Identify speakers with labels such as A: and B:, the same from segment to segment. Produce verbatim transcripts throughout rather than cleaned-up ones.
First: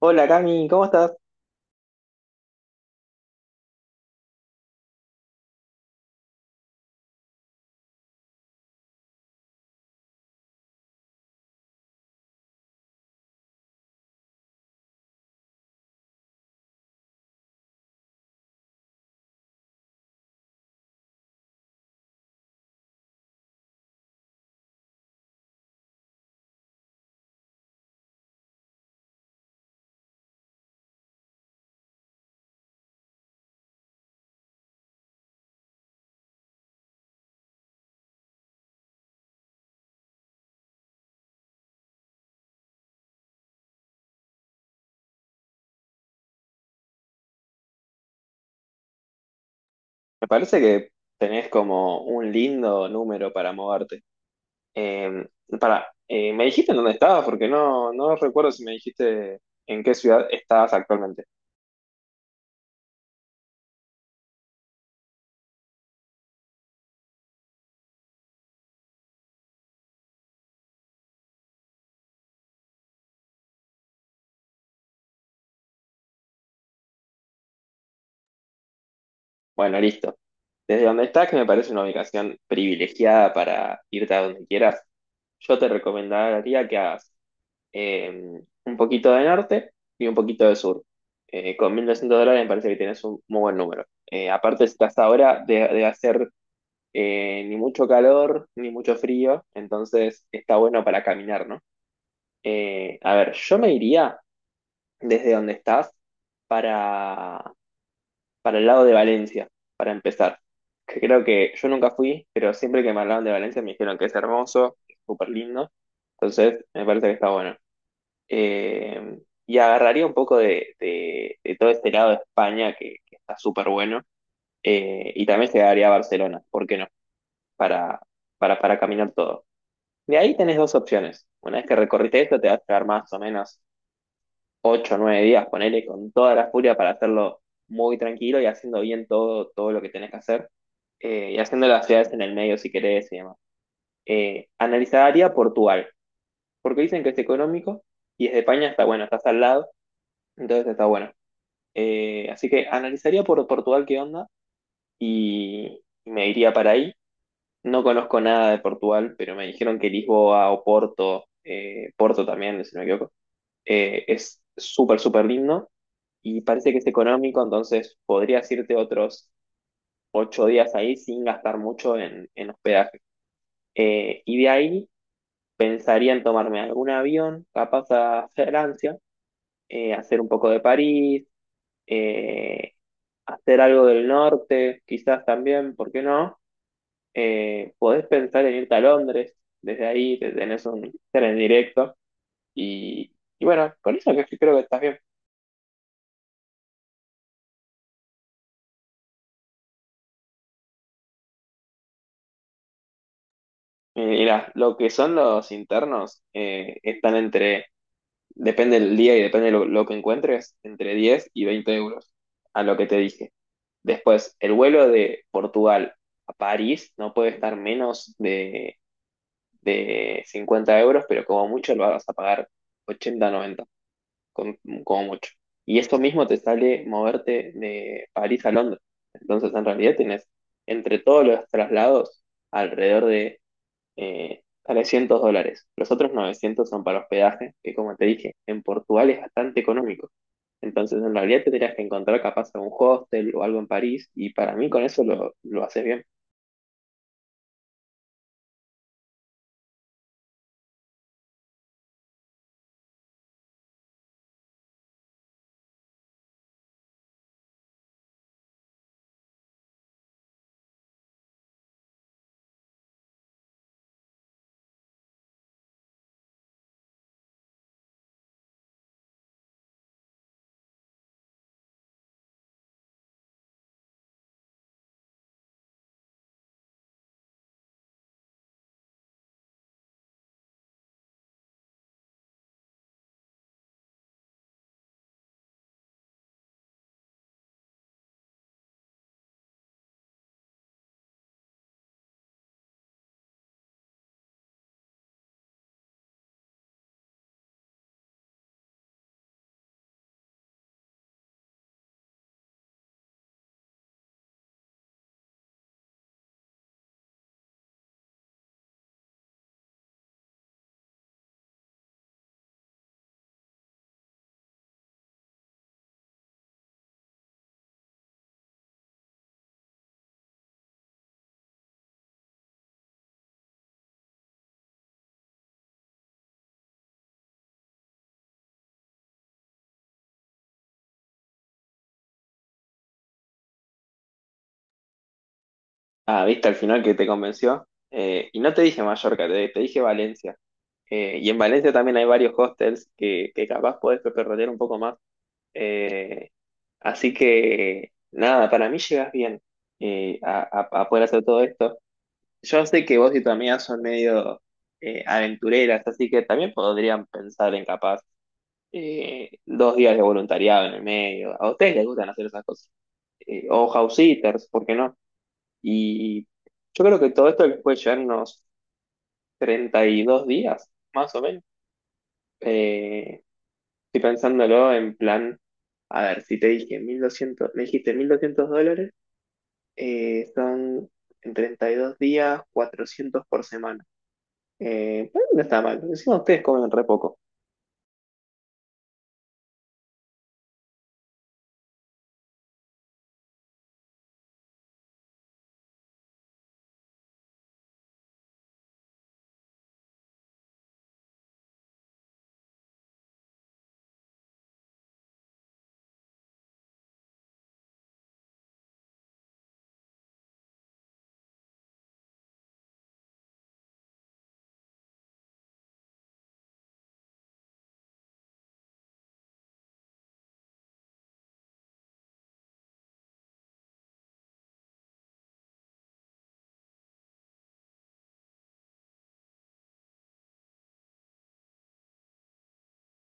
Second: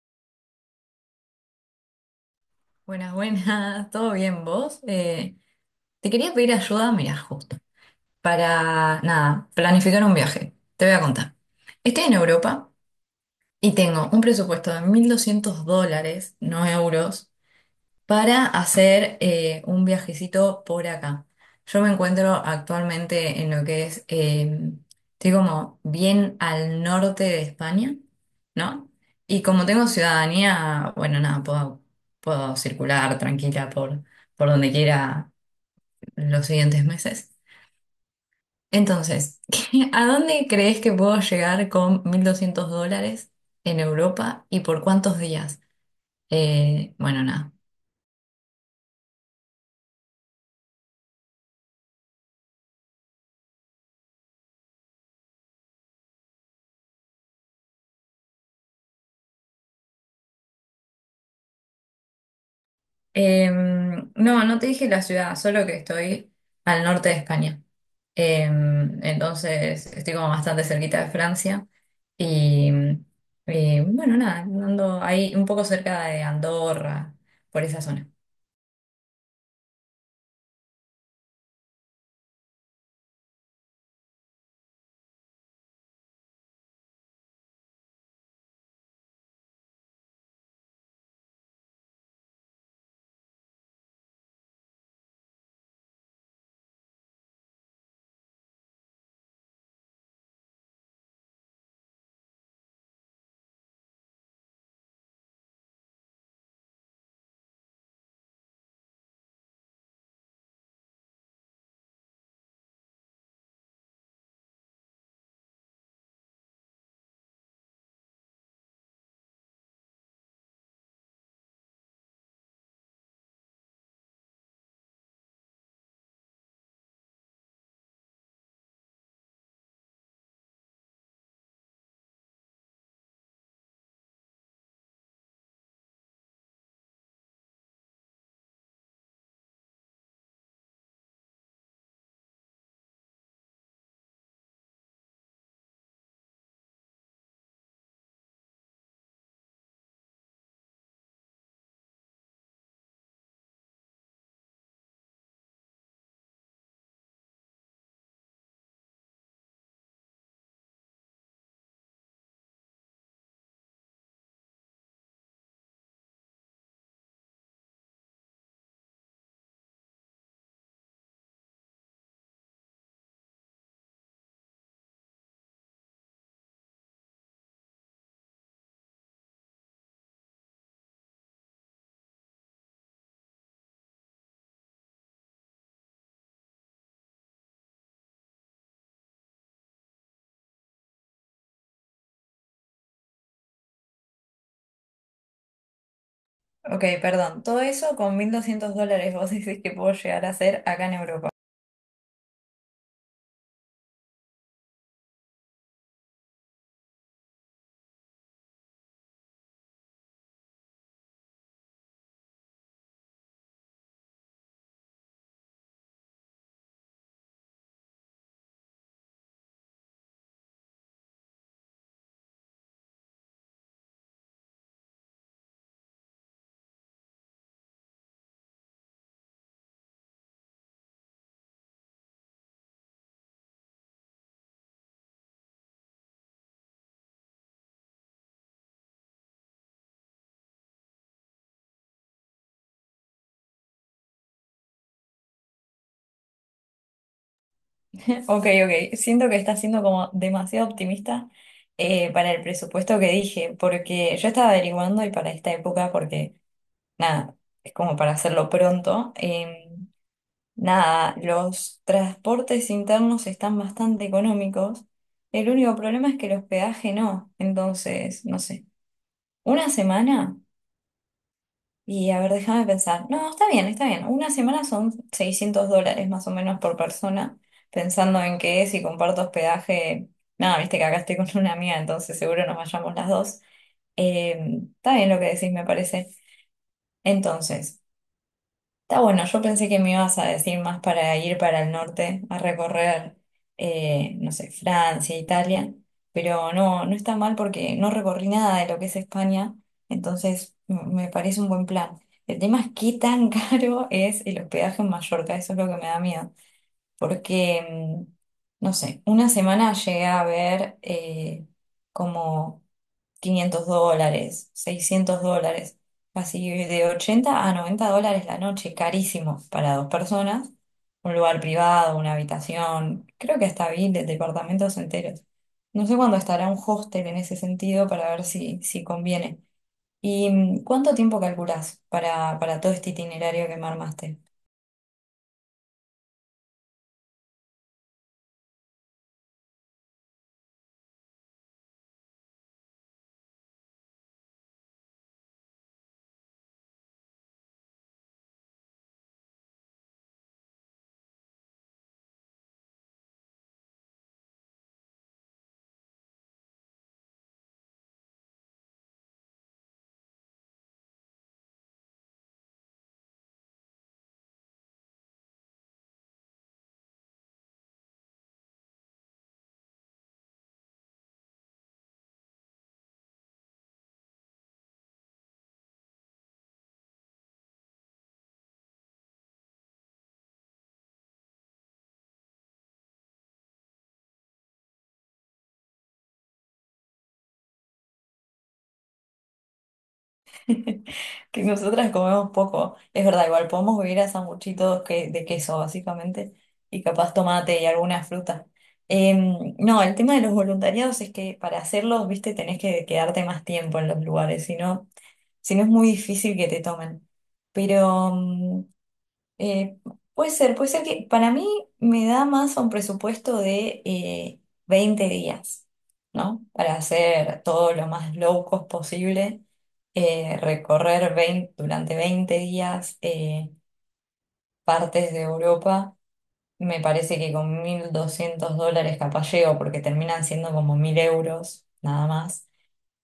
A: Hola, Cami, ¿cómo estás?
B: Buenas, buenas, ¿todo bien vos? Eh, te quería pedir ayuda, mira, justo, para, nada, planificar un viaje. Te voy a contar. Estoy en Europa y tengo un presupuesto de mil doscientos dólares, no euros, para hacer eh, un viajecito por acá. Yo me encuentro actualmente en lo que es, eh, estoy como bien al norte de España, ¿no? Y como tengo ciudadanía, bueno, nada, puedo, puedo circular tranquila por, por donde quiera los siguientes meses. Entonces, ¿a dónde crees que puedo llegar con mil doscientos dólares en Europa y por cuántos días? Eh, bueno, nada.
A: Me parece que tenés como un lindo número para moverte. Eh, para, eh, ¿me dijiste en dónde estabas? Porque no, no recuerdo si me dijiste en qué ciudad estabas actualmente.
B: Em, no, no te dije la ciudad, solo que estoy al norte de España. Em, entonces estoy como bastante cerquita de Francia. Y, y, bueno, nada, ando ahí un poco cerca de Andorra, por esa zona.
A: Bueno, listo. Desde donde estás, que me parece una ubicación privilegiada para irte a donde quieras, yo te recomendaría que hagas eh, un poquito de norte y un poquito de sur. Eh, con mil doscientos dólares me parece que tienes un muy buen número. Eh, aparte, estás ahora de, de hacer eh, ni mucho calor, ni mucho frío, entonces está bueno para caminar, ¿no? Eh, a ver, yo me iría desde donde estás para, para el lado de Valencia, para empezar. Que creo que yo nunca fui, pero siempre que me hablaban de Valencia me dijeron que es hermoso, que es súper lindo, entonces me parece que está bueno. Eh, y agarraría un poco de, de- de todo este lado de España que, que está súper bueno, eh, y también llegaría a Barcelona, ¿por qué no? Para, para, para caminar todo. De ahí tenés dos opciones. Una vez que recorriste esto, te vas a quedar más o menos ocho o nueve días, ponele, con toda la furia, para hacerlo muy tranquilo y haciendo bien todo, todo lo que tenés que hacer. Eh, y haciendo las ciudades en el medio si querés y demás. Eh, analizaría Portugal, porque dicen que es económico y desde España está bueno, estás al lado, entonces está bueno. Eh, así que analizaría por Portugal qué onda y me iría para ahí. No conozco nada de Portugal, pero me dijeron que Lisboa o Porto, eh, Porto también, si no me equivoco. Eh, es súper, súper lindo y parece que es económico, entonces podrías irte otros ocho días ahí sin gastar mucho en, en hospedaje. Eh, y de ahí pensaría en tomarme algún avión, capaz a Francia, eh, hacer un poco de París, eh, hacer algo del norte, quizás también, ¿por qué no? Eh, podés pensar en irte a Londres, desde ahí te tenés un tren directo y, y bueno, con eso, que creo que estás bien.
B: Ok, perdón. Todo eso con mil doscientos dólares vos decís que puedo llegar a hacer acá en Europa.
A: Eh, Mirá, lo que son los internos, eh, están entre, depende del día y depende lo, lo que encuentres, entre diez y veinte euros, a lo que te dije. Después, el vuelo de Portugal a París no puede estar menos de, de cincuenta euros, pero como mucho lo vas a pagar ochenta, noventa, con- como mucho. Y eso mismo te sale moverte de París a Londres. Entonces, en realidad tienes entre todos los traslados alrededor de eh, trescientos dólares. Los otros novecientos son para hospedaje, que, como te dije, en Portugal es bastante económico. Entonces, en realidad tendrías que encontrar capaz algún hostel o algo en París, y para mí con eso lo, lo haces bien.
B: Ok, ok. Siento que estás siendo como demasiado optimista eh, para el presupuesto que dije, porque yo estaba averiguando y para esta época, porque nada, es como para hacerlo pronto. eh, nada, los transportes internos están bastante económicos. El único problema es que el hospedaje no. Entonces, no sé, una semana, y a ver, déjame pensar. No, está bien, está bien. Una semana son seiscientos dólares más o menos por persona, pensando en que si comparto hospedaje, nada, viste que acá estoy con una amiga, entonces seguro nos vayamos las dos. Eh, está bien lo que decís, me parece. Entonces, está bueno, yo pensé que me ibas a decir más para ir para el norte, a recorrer, eh, no sé, Francia, Italia, pero no, no está mal porque no recorrí nada de lo que es España, entonces m- me parece un buen plan. El tema es qué tan caro es el hospedaje en Mallorca, eso es lo que me da miedo, porque, mm, no sé, una semana llegué a ver eh, como quinientos dólares, seiscientos dólares, así de ochenta a noventa dólares la noche, carísimo para dos personas, un lugar privado, una habitación, creo que hasta vi de departamentos enteros. No sé cuándo estará un hostel en ese sentido para ver si, si conviene. ¿Y mm, cuánto tiempo calculás para, para todo este itinerario que me armaste?
A: Ah, viste al final que te convenció. Eh, y no te dije Mallorca, te, te dije Valencia. Eh, y en Valencia también hay varios hostels que, que capaz podés perder un poco más. Eh, así que, nada, para mí llegas bien, eh, a, a- a poder hacer todo esto. Yo sé que vos y tu amiga son medio, eh, aventureras, así que también podrían pensar en capaz eh, dos días de voluntariado en el medio. A ustedes les gustan hacer esas cosas. Eh, o house sitters, ¿por qué no? Y yo creo que todo esto les puede llevar unos treinta y dos días, más o menos. Eh, estoy pensándolo en plan, a ver, si te dije mil doscientos, me dijiste mil doscientos dólares, eh, son en treinta y dos días cuatrocientos por semana. Eh, pero no está mal, porque encima ustedes comen re poco.
B: Que nosotras comemos poco. Es verdad, igual podemos vivir a sanguchitos que, de queso, básicamente, y capaz tomate y algunas frutas. Em, no, el tema de los voluntariados es que para hacerlos, viste, tenés que quedarte más tiempo en los lugares, si no, si no es muy difícil que te tomen. Pero mm, eh, puede ser, puede ser que para mí me da más un presupuesto de eh, veinte días, ¿no? Para hacer todo lo más low cost posible, eh, recorrer veinte durante veinte días eh, partes de Europa. Me parece que con mil doscientos dólares capaz llego, porque terminan siendo como mil euros nada más.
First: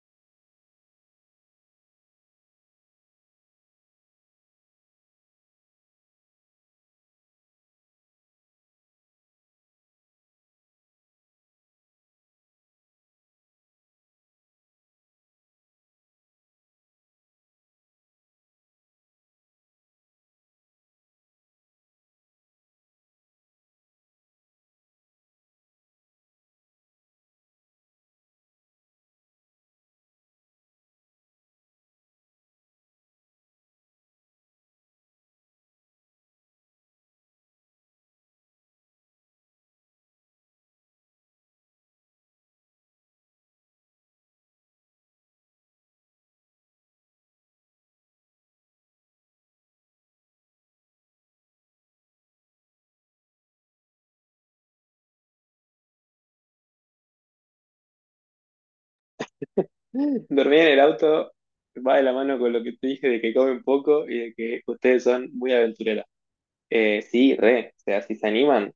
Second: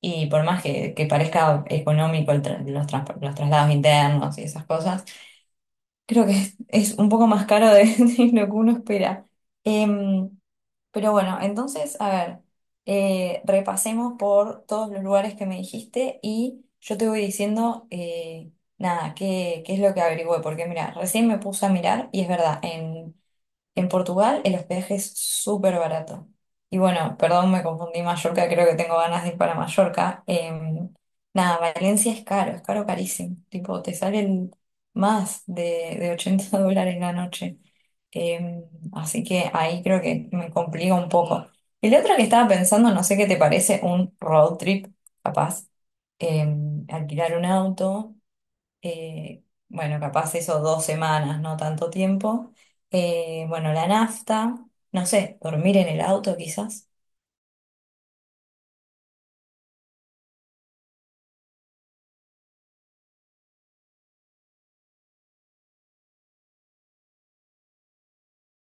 B: Y por más que, que parezca económico el tra- los, trans- los traslados internos y esas cosas. Creo que es, es un poco más caro de, de lo que uno espera. Em, pero bueno, entonces, a ver, eh, repasemos por todos los lugares que me dijiste y yo te voy diciendo, eh, nada, qué, qué es lo que averigüé, porque mira, recién me puse a mirar y es verdad, en en Portugal el hospedaje es súper barato. Y bueno, perdón, me confundí Mallorca, creo que tengo ganas de ir para Mallorca. Em, nada, Valencia es caro, es caro carísimo. Tipo, te salen más de, de ochenta dólares la noche. Em, así que ahí creo que me complica un poco. Y la otra que estaba pensando, no sé qué te parece, un road trip, capaz. Em, alquilar un auto eh, bueno, capaz eso dos semanas, no tanto tiempo. Eh, bueno, la nafta, no sé, dormir en el auto quizás.
A: Dormir en el auto va de la mano con lo que te dije de que comen poco y de que ustedes son muy aventureros. Eh, sí, re, o sea, si se animan.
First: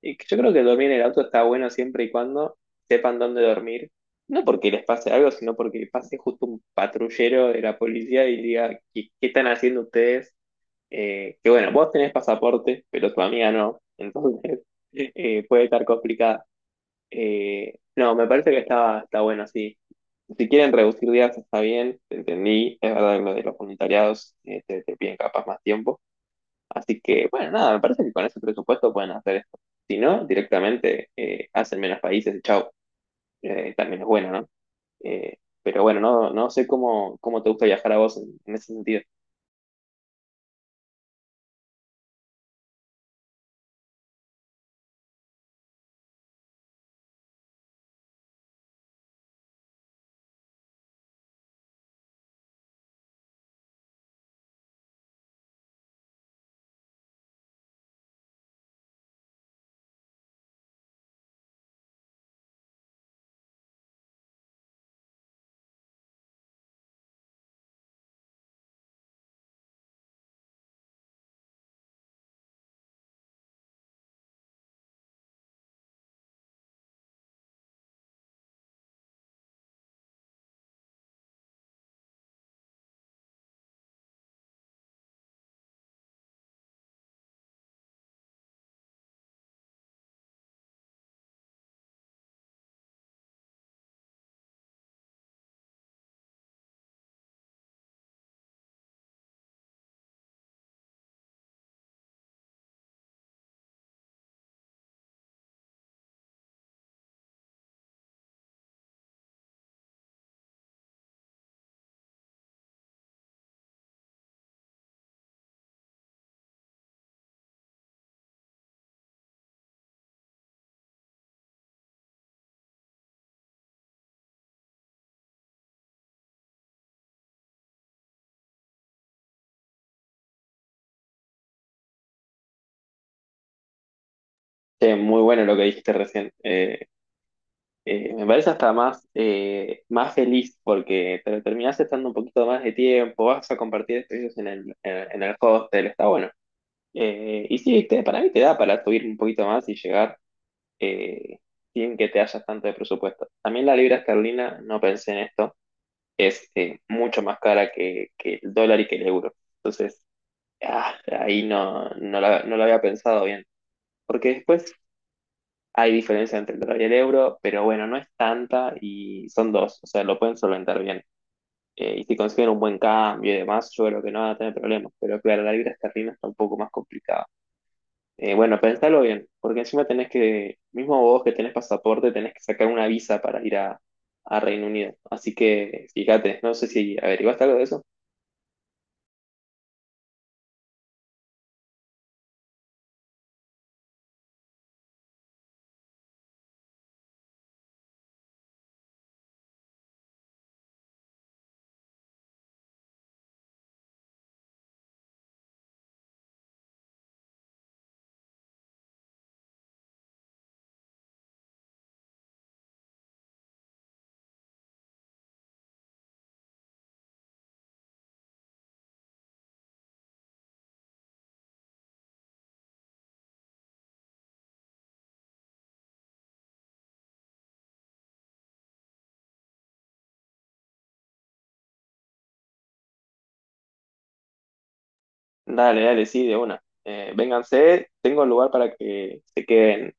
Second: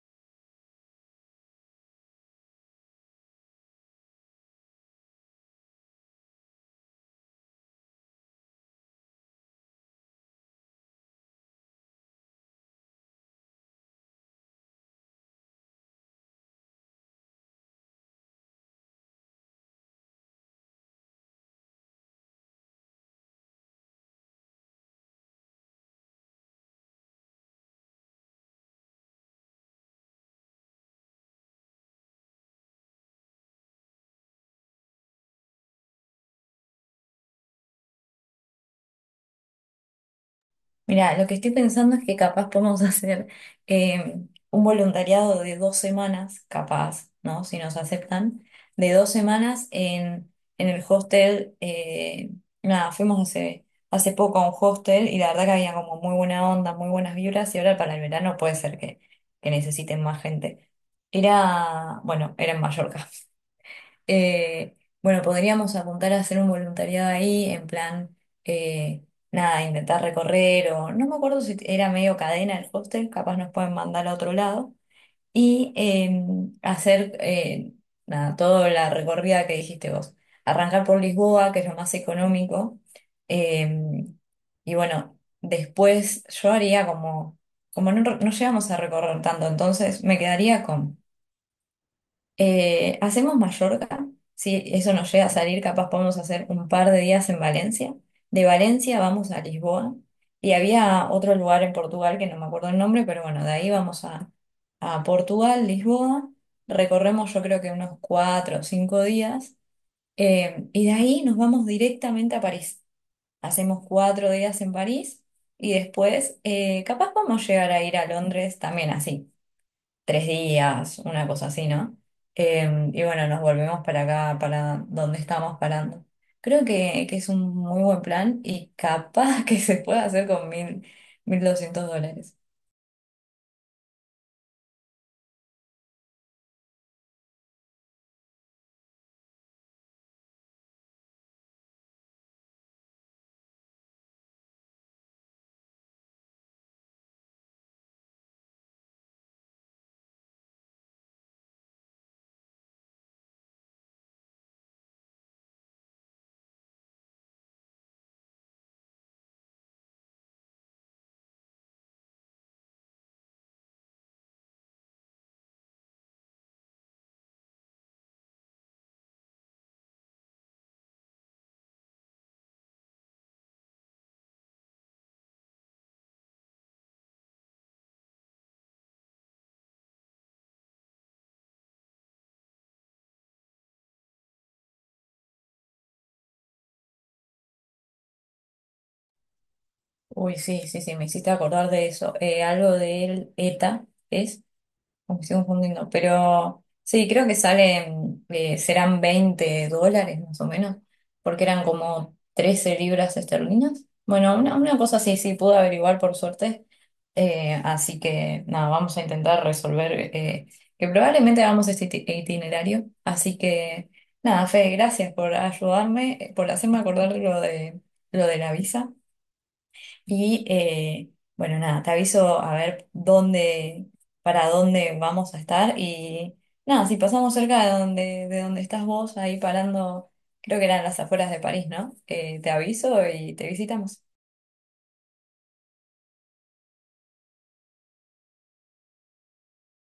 A: Y que yo creo que dormir en el auto está bueno siempre y cuando sepan dónde dormir. No porque les pase algo, sino porque pase justo un patrullero de la policía y diga, ¿qué, qué están haciendo ustedes? Eh, que bueno, vos tenés pasaporte, pero tu amiga no. Entonces, eh, puede estar complicada. Eh, no, me parece que está, está bueno, sí. Si quieren reducir días está bien, te entendí, es verdad que lo de los voluntariados, eh, te, te piden capaz más tiempo. Así que, bueno, nada, me parece que con ese presupuesto pueden hacer esto. Si no, directamente, eh, hacen menos países y chau. Eh, también es bueno, ¿no? Eh, pero bueno, no, no sé cómo, cómo te gusta viajar a vos en, en ese sentido.
B: Mira, lo que estoy pensando es que capaz podemos hacer eh, un voluntariado de dos semanas, capaz, ¿no? Si nos aceptan, de dos semanas en, en el hostel. eh, nada, fuimos hace, hace poco a un hostel y la verdad que había como muy buena onda, muy buenas vibras y ahora para el verano puede ser que, que necesiten más gente. Era, bueno, era en Mallorca. Eh, bueno, podríamos apuntar a hacer un voluntariado ahí, en plan, eh, nada, intentar recorrer o no me acuerdo si era medio cadena el hostel, capaz nos pueden mandar a otro lado y eh, hacer, eh, nada, toda la recorrida que dijiste vos. Arrancar por Lisboa, que es lo más económico. eh, y bueno, después yo haría como, como no, no llegamos a recorrer tanto, entonces me quedaría con... Eh, hacemos Mallorca, si eso nos llega a salir, capaz podemos hacer un par de días en Valencia. De Valencia vamos a Lisboa y había otro lugar en Portugal que no me acuerdo el nombre, pero bueno, de ahí vamos a, a Portugal, Lisboa, recorremos yo creo que unos cuatro o cinco días eh, y de ahí nos vamos directamente a París. Hacemos cuatro días en París y después eh, capaz vamos a llegar a ir a Londres también así tres días, una cosa así, ¿no? Eh, y bueno, nos volvemos para acá, para donde estamos parando. Creo que, que es un muy buen plan y capaz que se puede hacer con mil, mil doscientos dólares.
A: Che, muy bueno lo que dijiste recién. Eh, eh, me parece hasta más, eh, más feliz porque te lo terminás estando un poquito más de tiempo, vas a compartir espacios en el, en, en el hostel, está bueno. Eh, y sí, te- para mí te da para subir un poquito más y llegar eh, sin que te hayas tanto de presupuesto. También la libra esterlina, no pensé en esto, es, eh, mucho más cara que, que el dólar y que el euro. Entonces, ah, ahí no, no la- no lo había pensado bien. Porque después hay diferencia entre el dólar y el euro, pero bueno, no es tanta y son dos, o sea, lo pueden solventar bien. Eh, y si consiguen un buen cambio y demás, yo creo que no van a tener problemas. Pero claro, la libra esterlina está un poco más complicada. Eh, bueno, pensalo bien, porque encima tenés que, mismo vos que tenés pasaporte, tenés que sacar una visa para ir a, a Reino Unido. Así que fíjate, no sé si averiguaste algo de eso.
B: Uy, sí, sí, sí, me hiciste acordar de eso. Eh, algo del E T A es. Como que estoy confundiendo, pero sí, creo que salen, eh, serán veinte dólares más o menos, porque eran como trece libras esterlinas. Bueno, una, una cosa así, sí, pude averiguar por suerte. Eh, así que nada, vamos a intentar resolver, eh, que probablemente hagamos este iti- itinerario. Así que nada, Fede, gracias por ayudarme, eh, por hacerme acordar lo de, lo de la visa. Y eh, bueno, nada, te aviso a ver dónde, para dónde vamos a estar. Y nada, si pasamos cerca de donde, de donde estás vos, ahí parando, creo que eran las afueras de París, ¿no? Eh, te aviso y te visitamos.
A: Dale, dale, sí, de una. Eh, vénganse, tengo lugar para que se queden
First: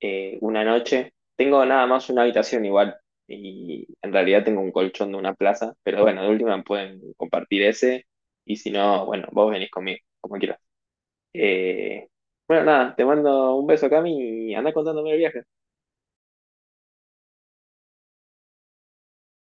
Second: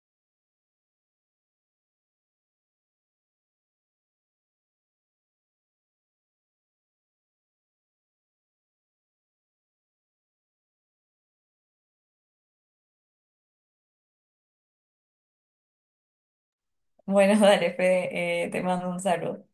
A: eh, una noche. Tengo nada más una habitación igual, y en realidad tengo un colchón de una plaza, pero bueno, de última pueden compartir ese y si no, bueno, vos venís conmigo, como quieras. Eh, bueno, nada, te mando un beso, Cami, y anda contándome el viaje.
B: Bueno, dale, Fede, eh, te mando un saludo.